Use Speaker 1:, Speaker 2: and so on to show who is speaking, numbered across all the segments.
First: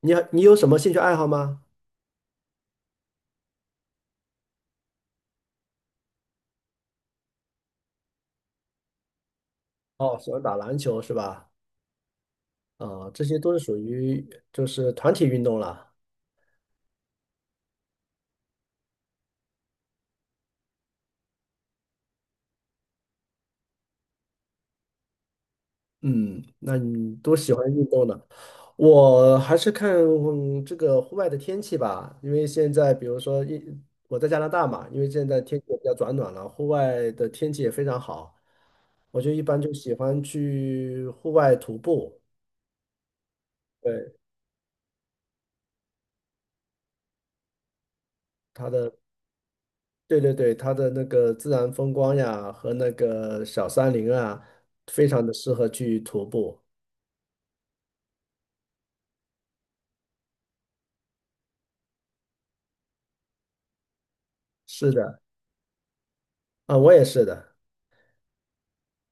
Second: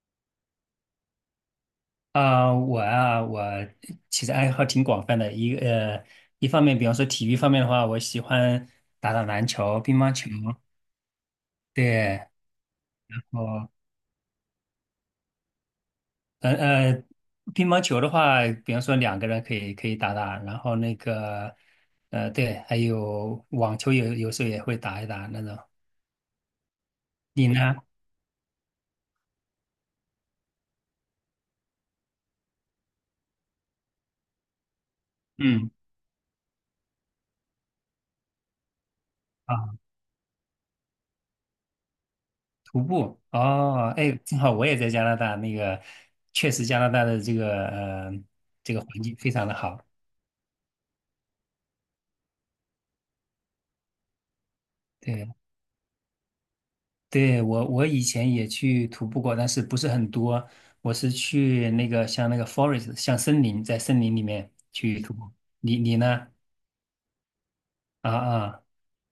Speaker 1: 你有什么兴趣爱好吗？
Speaker 2: 我其实爱好挺广泛的。一方面，比方说体育方面的话，我喜欢打打篮球、乒乓
Speaker 1: 哦，
Speaker 2: 球。
Speaker 1: 喜欢打篮球是吧？
Speaker 2: 对。
Speaker 1: 啊，这些都是
Speaker 2: 哦。
Speaker 1: 属于就是团体运动了。
Speaker 2: 呃呃，乒乓球的话，比方说两个人可以打打，然后那个，对，还有网球有时候也会打一打那种。
Speaker 1: 嗯，那你都
Speaker 2: 你
Speaker 1: 喜欢
Speaker 2: 呢？
Speaker 1: 运动呢？我还是看这个户外的天气吧，因为现在比如说我在加拿大嘛，因为现在天气
Speaker 2: 嗯。
Speaker 1: 也比较转暖了，户外的天气也非常好，我就一般就
Speaker 2: 啊，
Speaker 1: 喜欢去户外徒步。
Speaker 2: 徒步哦。
Speaker 1: 对，
Speaker 2: 哎，正好我也在加拿大，那个确实加拿大的这个呃
Speaker 1: 它
Speaker 2: 这个环
Speaker 1: 的
Speaker 2: 境非常的好。
Speaker 1: 对对对，它的那个自然风光呀和那个小山林啊，非常的
Speaker 2: 对。
Speaker 1: 适合去徒步。
Speaker 2: 对，我以前也去徒步过，但是不是很多。我是去那个像那个 forest，像森林，在森林里面
Speaker 1: 是
Speaker 2: 去徒
Speaker 1: 的，
Speaker 2: 步。你呢？
Speaker 1: 啊，我也是的。
Speaker 2: 啊啊，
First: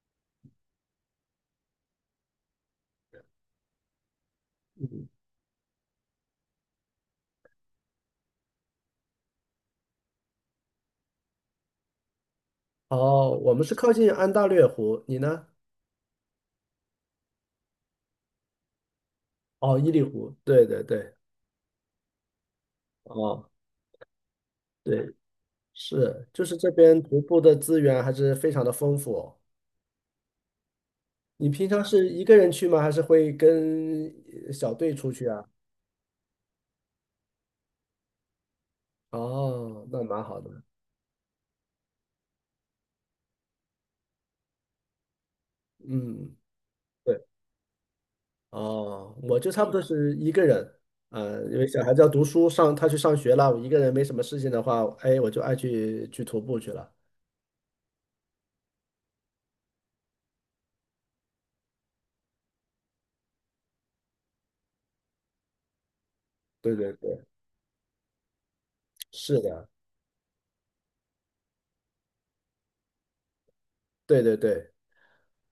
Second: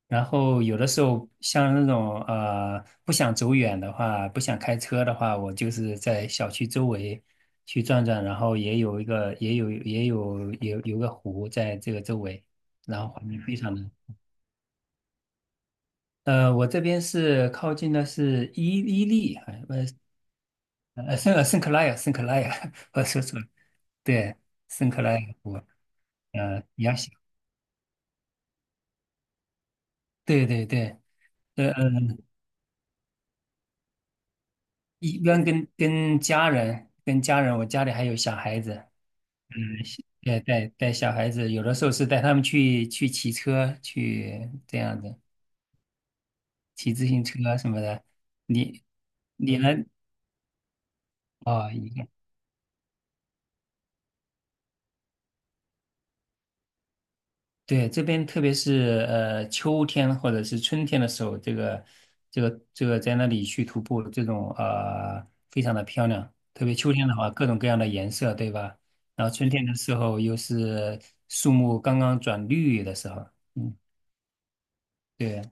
Speaker 2: 然后有的时候像那种不想走远的话，不想开车的话，我就是在小区周围去转转，然后也有也有也有有个湖在这个周围，然后环
Speaker 1: 哦，
Speaker 2: 境
Speaker 1: 我
Speaker 2: 非
Speaker 1: 们
Speaker 2: 常
Speaker 1: 是
Speaker 2: 的。
Speaker 1: 靠近安大略湖，你呢？
Speaker 2: 我这边是靠近的是伊利，还
Speaker 1: 哦，伊犁湖。对对对，
Speaker 2: 圣克莱尔，圣克莱尔，我说错了，
Speaker 1: 哦，
Speaker 2: 对，圣克
Speaker 1: 对，
Speaker 2: 莱尔湖。
Speaker 1: 是，就是这
Speaker 2: 杨
Speaker 1: 边
Speaker 2: 喜，
Speaker 1: 徒步的资源还是非常的丰富哦。
Speaker 2: 对对对。
Speaker 1: 你平
Speaker 2: 呃
Speaker 1: 常是
Speaker 2: 嗯，
Speaker 1: 一个人去吗？还是会跟小队出
Speaker 2: 一
Speaker 1: 去
Speaker 2: 般
Speaker 1: 啊？
Speaker 2: 跟家人，跟家人，我家里还有小孩子。嗯，
Speaker 1: 哦，那
Speaker 2: 是
Speaker 1: 蛮
Speaker 2: 对
Speaker 1: 好的。
Speaker 2: 带带小孩子，有的时候是带他们去骑车，去这样子，
Speaker 1: 嗯，
Speaker 2: 骑自行
Speaker 1: 对。
Speaker 2: 车什么的。你
Speaker 1: 哦，我就
Speaker 2: 你
Speaker 1: 差
Speaker 2: 呢？
Speaker 1: 不多是一个人，呃，因为
Speaker 2: 哦，
Speaker 1: 小孩子要读书，上他去上学了，我一个人没什么事情的话，哎，我就爱去徒步去了。
Speaker 2: 对，这边特别是秋天或者是春天的时候，这个在那里去徒步，这种非常的漂亮。特别
Speaker 1: 对
Speaker 2: 秋
Speaker 1: 对
Speaker 2: 天的
Speaker 1: 对，
Speaker 2: 话，各种各样的颜色，对吧？然后
Speaker 1: 是
Speaker 2: 春天
Speaker 1: 的，
Speaker 2: 的时候又是树木刚刚转绿的时候。嗯，
Speaker 1: 对对对，
Speaker 2: 对。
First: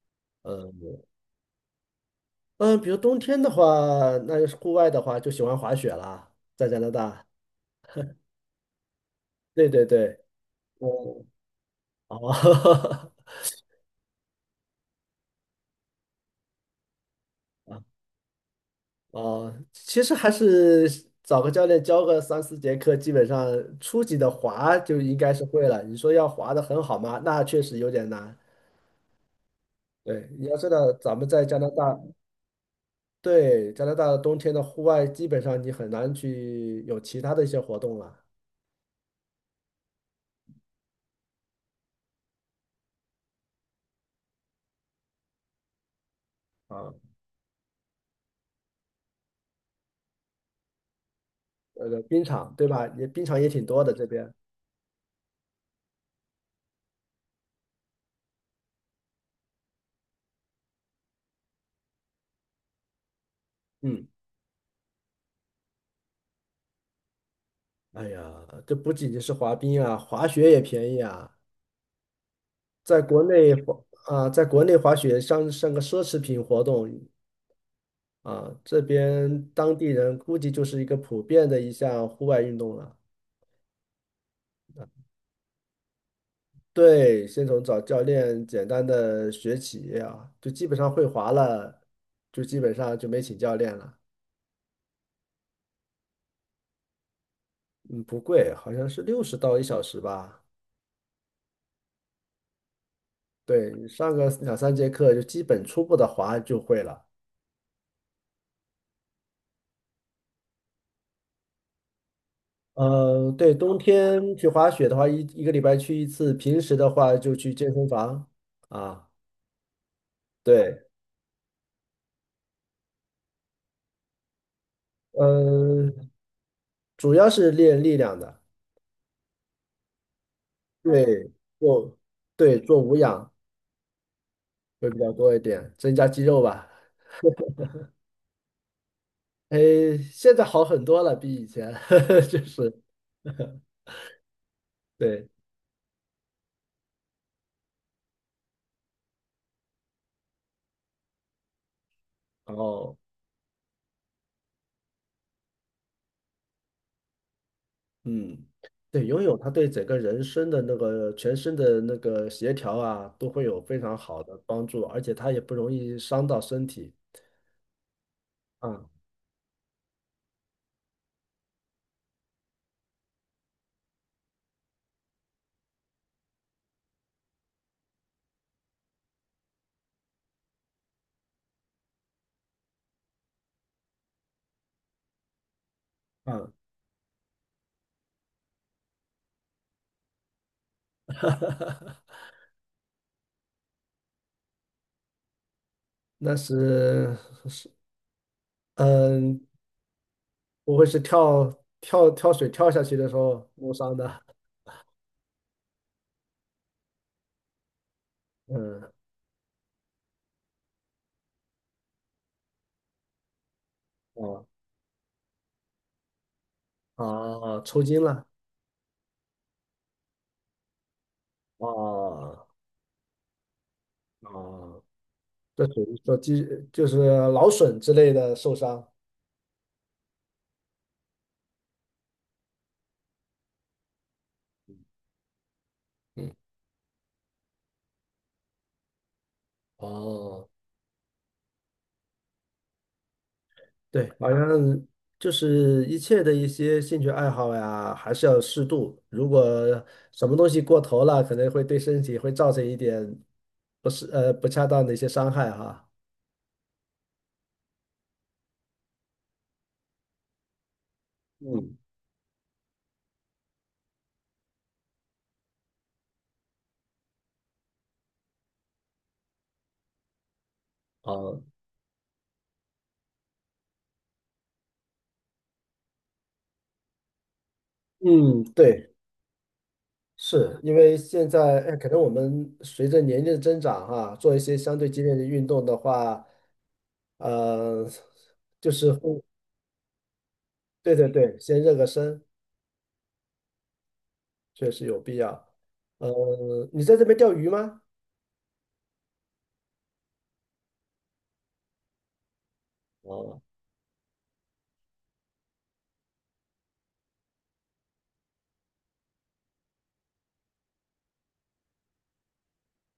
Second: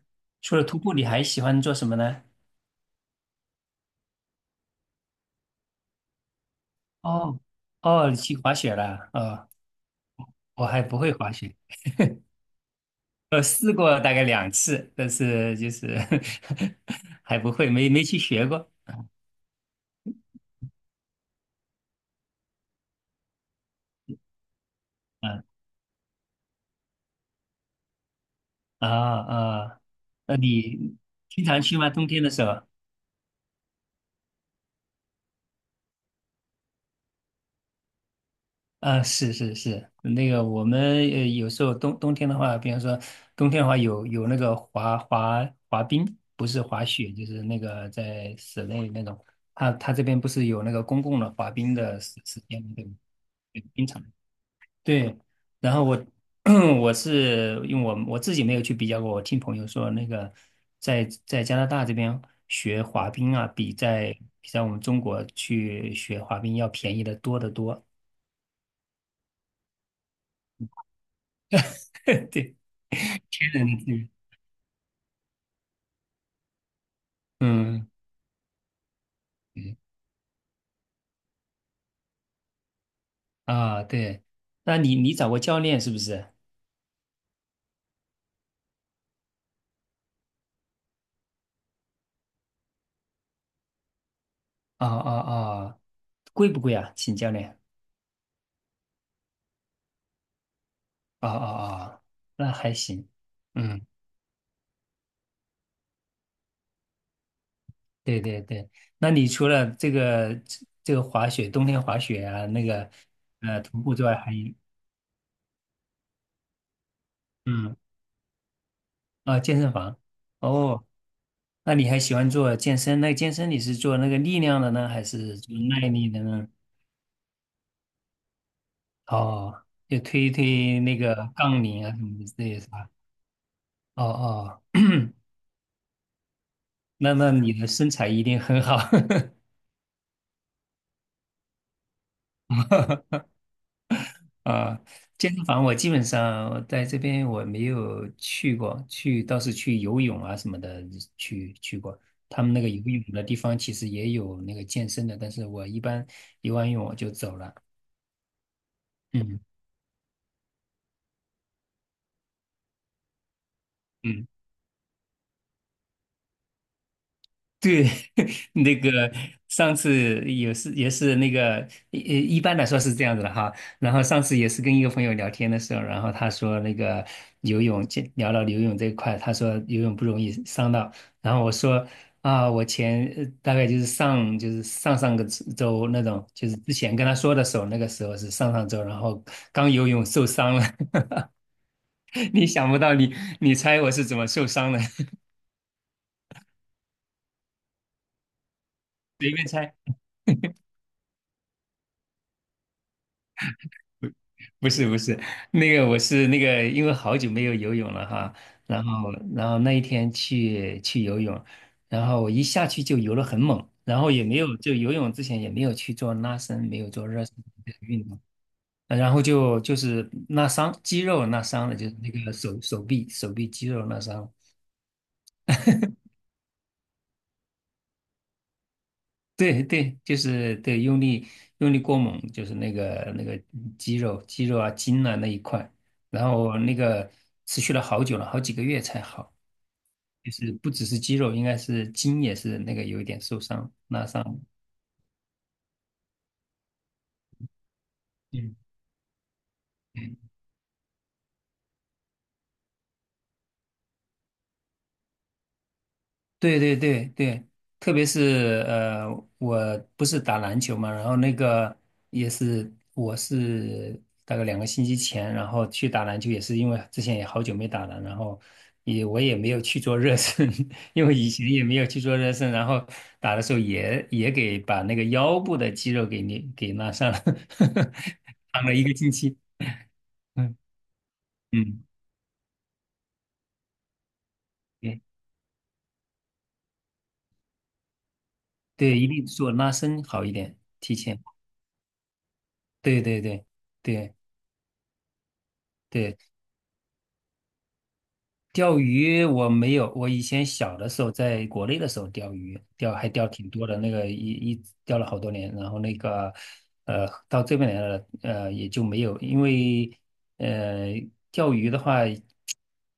Speaker 2: 除了
Speaker 1: 嗯
Speaker 2: 徒步，你还喜欢做什么呢？
Speaker 1: 嗯，比如冬天的话，那就是户外的话，就喜欢滑雪啦，在加拿大。
Speaker 2: 哦哦，你去滑雪了？哦，
Speaker 1: 对对对，
Speaker 2: 我还不会
Speaker 1: 我
Speaker 2: 滑雪。
Speaker 1: 哦
Speaker 2: 试过大概两次，但是就是 还不会，没去学过。
Speaker 1: 哦，其实还是找个教练教个3、4节课，基本上初级的滑就应该是
Speaker 2: 啊
Speaker 1: 会了。你说要滑的很好吗？那确实有点难。
Speaker 2: 啊啊，
Speaker 1: 对，
Speaker 2: 那
Speaker 1: 你要知道，
Speaker 2: 你
Speaker 1: 咱们在
Speaker 2: 经
Speaker 1: 加
Speaker 2: 常
Speaker 1: 拿
Speaker 2: 去吗？
Speaker 1: 大，
Speaker 2: 冬天的时候？
Speaker 1: 对，加拿大的冬天的户外，基本上你很难去有其他的一些活动了
Speaker 2: 啊，是是是，那个我们有时候冬天的话，比方说冬天的话有那个滑冰，不是滑
Speaker 1: 啊。
Speaker 2: 雪，就是那个在室内那种。他这边不是有那个公共的滑冰
Speaker 1: 那
Speaker 2: 的
Speaker 1: 个
Speaker 2: 时
Speaker 1: 冰
Speaker 2: 时
Speaker 1: 场，
Speaker 2: 间
Speaker 1: 对
Speaker 2: 吗？对
Speaker 1: 吧？
Speaker 2: 吗？
Speaker 1: 也冰场也
Speaker 2: 对
Speaker 1: 挺多
Speaker 2: 冰
Speaker 1: 的
Speaker 2: 场。
Speaker 1: 这边。
Speaker 2: 对，然后我 我是因为我自己没有去比较过，我听朋友说那个在加拿大这边学滑冰啊，比
Speaker 1: 嗯，
Speaker 2: 在比在我们中国去学滑冰要便宜的多得多。
Speaker 1: 哎呀，这不仅仅是滑冰啊，滑雪也便宜啊。
Speaker 2: 对。
Speaker 1: 在国内滑
Speaker 2: 嗯
Speaker 1: 啊，在国内滑雪像个奢侈品活动
Speaker 2: 嗯
Speaker 1: 啊，这边当
Speaker 2: 嗯。
Speaker 1: 地人估计就是一个普遍的一项户外运动了。
Speaker 2: 啊，对，那你找过教练是不是？
Speaker 1: 对，先从找教练简单的学起啊，就基本上会滑了，就基本上就没请教练了。
Speaker 2: 啊啊啊，贵不贵啊？请教练。
Speaker 1: 嗯，不贵，好像是60到一小时吧。
Speaker 2: 啊啊啊，那还行。
Speaker 1: 对，你
Speaker 2: 嗯。
Speaker 1: 上个2、3节课就基本初步的滑就会了。
Speaker 2: 对对对，那你除了这个滑雪，冬天滑雪啊，那个
Speaker 1: 嗯，对，冬
Speaker 2: 徒步之外，还
Speaker 1: 天去
Speaker 2: 有
Speaker 1: 滑雪的话，一个礼拜去一次，平时的话就去健
Speaker 2: 嗯
Speaker 1: 身房啊。
Speaker 2: 健身房哦。
Speaker 1: 对，
Speaker 2: 那你还喜欢做健身？那健身你是做那个力量的呢，还是做耐
Speaker 1: 嗯，
Speaker 2: 力的呢？
Speaker 1: 主要是练力量的，
Speaker 2: 哦，就推一推那
Speaker 1: 对，
Speaker 2: 个杠铃啊
Speaker 1: 做
Speaker 2: 什么之类
Speaker 1: 对
Speaker 2: 的是
Speaker 1: 做
Speaker 2: 吧？
Speaker 1: 无氧
Speaker 2: 哦哦，
Speaker 1: 会比较多一点，增加肌肉吧。
Speaker 2: 那你的身材一定很好。
Speaker 1: 哎，现在好很多了，比以前，就是
Speaker 2: 啊，
Speaker 1: 对，
Speaker 2: 健身房我基本上在这边我没有去过，去倒是去游泳啊什么的去过。他们
Speaker 1: 然
Speaker 2: 那个游
Speaker 1: 后
Speaker 2: 泳的地方其实也有那个健身的，但是我一般游完泳我就走了。
Speaker 1: 嗯，对，游泳
Speaker 2: 嗯
Speaker 1: 它对整个人生的那个全身的那个协调啊，都会有非常好
Speaker 2: 嗯。
Speaker 1: 的帮助，而且它也不容易伤到身体。
Speaker 2: 对。那
Speaker 1: 嗯
Speaker 2: 个上次也是那个一般来说是这样子的哈。然后上次也是跟一个朋友聊天的时候，然后他说那个游泳，就聊到游泳这一块，他说游泳不容易伤到。然后我说啊，我前大概就是上上个周那种，就
Speaker 1: 嗯，
Speaker 2: 是之前跟他说的时候，那个时候是上上周，然后刚游泳受伤了。你想不到你，你猜我是怎么受伤的？
Speaker 1: 那是
Speaker 2: 随
Speaker 1: 嗯，
Speaker 2: 便猜。
Speaker 1: 不会是跳水跳下去的时候弄伤的。
Speaker 2: 不是不是，那个我是那个，因为好久没有游泳了哈。然
Speaker 1: 嗯，
Speaker 2: 后然后那一天去游泳，然后我一下去就游了很猛，然后也没
Speaker 1: 哦
Speaker 2: 有就游泳之前也没有去做拉伸，没有做热身
Speaker 1: 哦，
Speaker 2: 的
Speaker 1: 抽筋
Speaker 2: 运动，
Speaker 1: 了。
Speaker 2: 然后就是拉伤肌肉拉伤了，就是那个
Speaker 1: 哦
Speaker 2: 手臂肌肉拉伤了。
Speaker 1: 哦，这属于说就是劳损之类的受伤。
Speaker 2: 对对，就是对用力过猛，就是那个肌肉啊筋啊那一块，然
Speaker 1: 嗯
Speaker 2: 后那个持续了好久了，好几个月才好。就
Speaker 1: 哦，
Speaker 2: 是不只是肌肉，应该是筋也是那个有一点受伤拉
Speaker 1: 对，好像
Speaker 2: 伤。
Speaker 1: 就是一切的一些兴趣爱好呀，还是要
Speaker 2: 嗯
Speaker 1: 适度。如果
Speaker 2: 嗯。
Speaker 1: 什么东西过头了，可能会对身体会造成一点不是不恰当的一些伤害哈。
Speaker 2: 对对对对，特别是我不是打篮球嘛。然后那
Speaker 1: 嗯，
Speaker 2: 个也是我是大概两个星期前，然后去打篮球，也是因为之前也好久没打了，然后也我也没有去做热身。因为以
Speaker 1: 哦，
Speaker 2: 前也没有去做热身，然后打的时候也给把那个腰部的肌肉给你给拉伤了，
Speaker 1: 嗯，
Speaker 2: 躺了一
Speaker 1: 对，
Speaker 2: 个星期。嗯
Speaker 1: 是因为现在，哎，
Speaker 2: 嗯。
Speaker 1: 可能我们随着年龄的增长哈，做一些相对激烈的运动的话，呃，就是
Speaker 2: 对，一
Speaker 1: 会
Speaker 2: 定做拉伸好一点，
Speaker 1: 对
Speaker 2: 提
Speaker 1: 对
Speaker 2: 前。
Speaker 1: 对，先热个身，
Speaker 2: 对对对对
Speaker 1: 确实有必要。
Speaker 2: 对，
Speaker 1: 你在这边钓鱼吗？
Speaker 2: 钓鱼我没有，我以前小的时候在国内的时候钓鱼，钓还钓
Speaker 1: 哦，
Speaker 2: 挺多的，那个钓了好多年，然后那个到这边来了。也就没有，因为呃钓鱼的话，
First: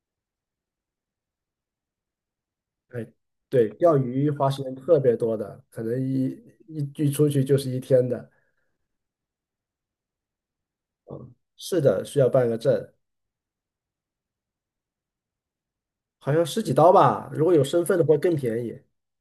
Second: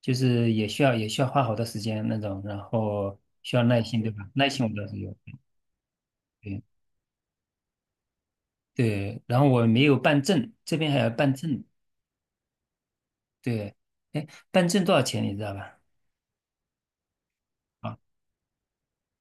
Speaker 2: 就是也需要花好多时间那种，然
Speaker 1: 对
Speaker 2: 后需要
Speaker 1: 对，
Speaker 2: 耐
Speaker 1: 钓
Speaker 2: 心，对吧？
Speaker 1: 鱼、
Speaker 2: 耐
Speaker 1: 滑
Speaker 2: 心我
Speaker 1: 行
Speaker 2: 倒是
Speaker 1: 特别
Speaker 2: 有。
Speaker 1: 多的，可能一
Speaker 2: 对
Speaker 1: 一一出去就是一天的。
Speaker 2: 对，然后我没有办证，这边还要办证，
Speaker 1: 是的，需要办个证，
Speaker 2: 对。哎，办证多少钱你知道吧？
Speaker 1: 好像十几刀吧。如果有身份
Speaker 2: 啊。
Speaker 1: 的话更便宜。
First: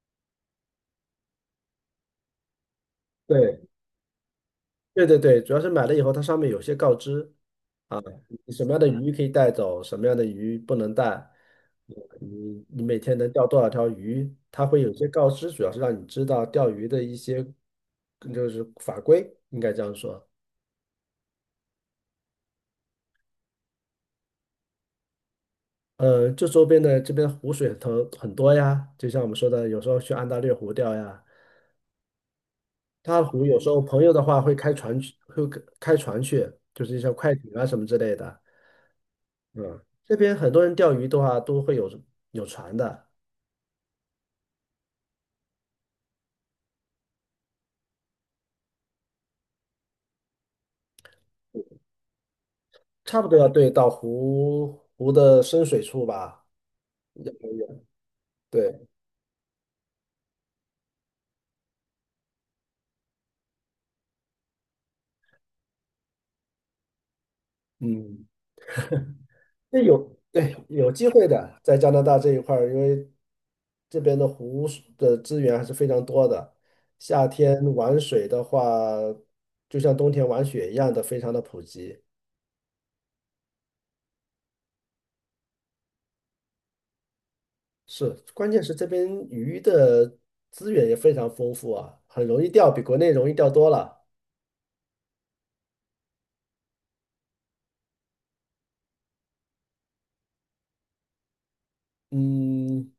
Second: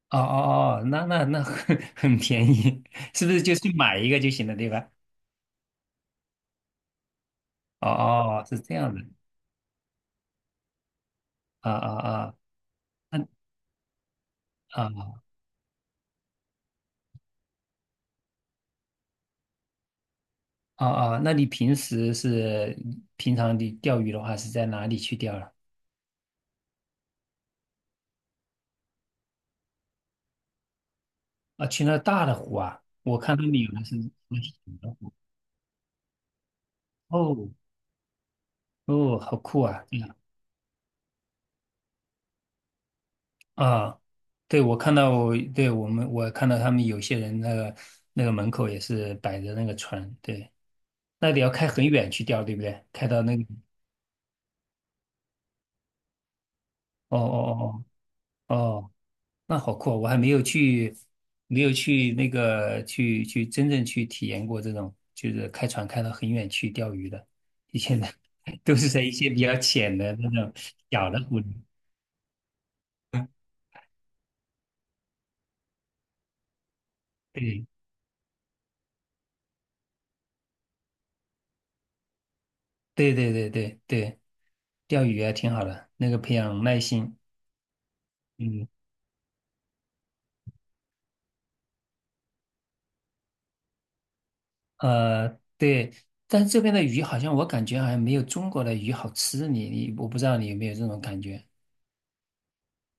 Speaker 2: 哦哦哦，那很 很便宜，是不是就
Speaker 1: 对
Speaker 2: 去买一个就行了，对吧？
Speaker 1: 对对对，主要是买了以后，它上面有些告知
Speaker 2: 哦
Speaker 1: 啊，
Speaker 2: 哦，
Speaker 1: 你
Speaker 2: 是
Speaker 1: 什么
Speaker 2: 这
Speaker 1: 样的
Speaker 2: 样的。
Speaker 1: 鱼可以带走，什么样的鱼不能带，
Speaker 2: 啊啊
Speaker 1: 嗯
Speaker 2: 啊。
Speaker 1: 你你每天
Speaker 2: 那
Speaker 1: 能钓多少条鱼，它会有些
Speaker 2: 啊
Speaker 1: 告知，主要是让你知道钓鱼的一些就是法规，应该这样说。
Speaker 2: 啊啊，那你平时是平常你钓鱼的话是在哪里去钓了？
Speaker 1: 这周边的这边湖水很多呀，就像我们说的，有时候去安大略湖钓呀，
Speaker 2: 啊，去那大的湖啊，我
Speaker 1: 大
Speaker 2: 看他
Speaker 1: 湖
Speaker 2: 们
Speaker 1: 有时
Speaker 2: 有
Speaker 1: 候
Speaker 2: 的是
Speaker 1: 朋友的
Speaker 2: 那
Speaker 1: 话
Speaker 2: 小
Speaker 1: 会开
Speaker 2: 的
Speaker 1: 船去，
Speaker 2: 湖。
Speaker 1: 会开船去，就是一些快
Speaker 2: 哦
Speaker 1: 艇啊什么之类的。
Speaker 2: 哦，好酷
Speaker 1: 嗯，
Speaker 2: 啊。对
Speaker 1: 这
Speaker 2: 呀。
Speaker 1: 边很多人钓鱼的话都会有船的，
Speaker 2: 啊。对，我看到我，对，我们，我看到他们有些人那个门口也是摆着那个船，对。那得要开很远去钓，对不对？开
Speaker 1: 差
Speaker 2: 到
Speaker 1: 不多
Speaker 2: 那个，
Speaker 1: 要对到湖的深水处吧。
Speaker 2: 哦哦哦哦
Speaker 1: 对，
Speaker 2: 哦，那好酷哦！我还没有去，没有去那个去真正去体验过这种，就是开船开到很远去钓鱼的。以前的
Speaker 1: 嗯。
Speaker 2: 都是在一些比较
Speaker 1: 这
Speaker 2: 浅的
Speaker 1: 有，
Speaker 2: 那种
Speaker 1: 对，有机
Speaker 2: 小的
Speaker 1: 会
Speaker 2: 湖
Speaker 1: 的，
Speaker 2: 里。
Speaker 1: 在加拿大这一块儿，因为这边的湖水的资源还是非常多的。夏天玩水的话，就像冬天玩雪一样的，非常的普及。
Speaker 2: 对对对对对对，钓鱼啊挺好的，那个培养耐心。
Speaker 1: 是，关键
Speaker 2: 嗯
Speaker 1: 是这边鱼的资源也非常丰富啊，很容易钓，比国内容易钓多了。
Speaker 2: 呃，对，但是这边的鱼好像我感觉好像没有中国的鱼好吃，你我不知道你有没有这种感觉。
Speaker 1: 嗯，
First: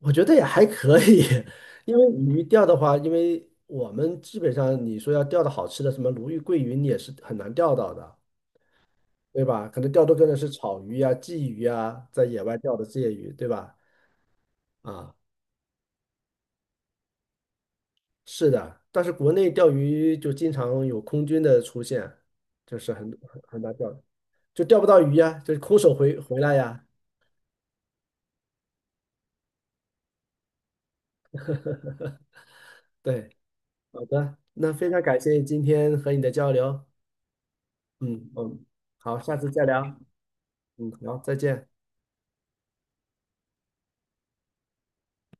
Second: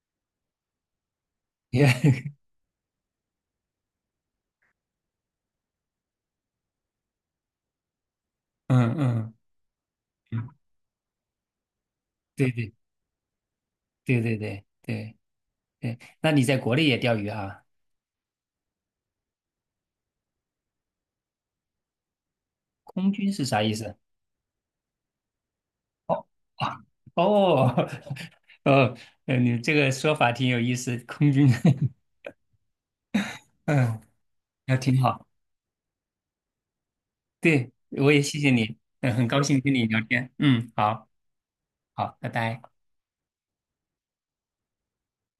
Speaker 1: 我觉得也还可以，因为 鱼钓的话，因为我们基本上你说要钓的好吃的，什么鲈鱼、桂鱼，你也是很难钓到的。
Speaker 2: 嗯嗯。
Speaker 1: 对吧？可能钓多更的是
Speaker 2: 嗯。
Speaker 1: 草鱼呀、鲫鱼呀，在野
Speaker 2: 对
Speaker 1: 外
Speaker 2: 对
Speaker 1: 钓的这些鱼，对吧？
Speaker 2: 对对对
Speaker 1: 啊，
Speaker 2: 对对，那你在国内也钓鱼啊？
Speaker 1: 是的，但是国内钓鱼就经常有空军的出现，就是很
Speaker 2: 空军
Speaker 1: 很
Speaker 2: 是
Speaker 1: 很
Speaker 2: 啥意
Speaker 1: 难钓，
Speaker 2: 思？
Speaker 1: 就钓不到鱼呀，就是空手回
Speaker 2: 哦。
Speaker 1: 回来
Speaker 2: 啊。
Speaker 1: 呀。
Speaker 2: 哦。 哦，你这个说法挺有意思，空军。
Speaker 1: 对，
Speaker 2: 嗯，
Speaker 1: 好的，那
Speaker 2: 那
Speaker 1: 非常
Speaker 2: 挺
Speaker 1: 感
Speaker 2: 好。
Speaker 1: 谢今天和你的交流，
Speaker 2: 对，我也
Speaker 1: 嗯
Speaker 2: 谢谢
Speaker 1: 嗯，
Speaker 2: 你。嗯，
Speaker 1: 好，
Speaker 2: 很
Speaker 1: 下
Speaker 2: 高
Speaker 1: 次
Speaker 2: 兴
Speaker 1: 再
Speaker 2: 跟
Speaker 1: 聊，
Speaker 2: 你聊天。嗯，
Speaker 1: 嗯，
Speaker 2: 好。
Speaker 1: 好，再见。
Speaker 2: 好，拜拜。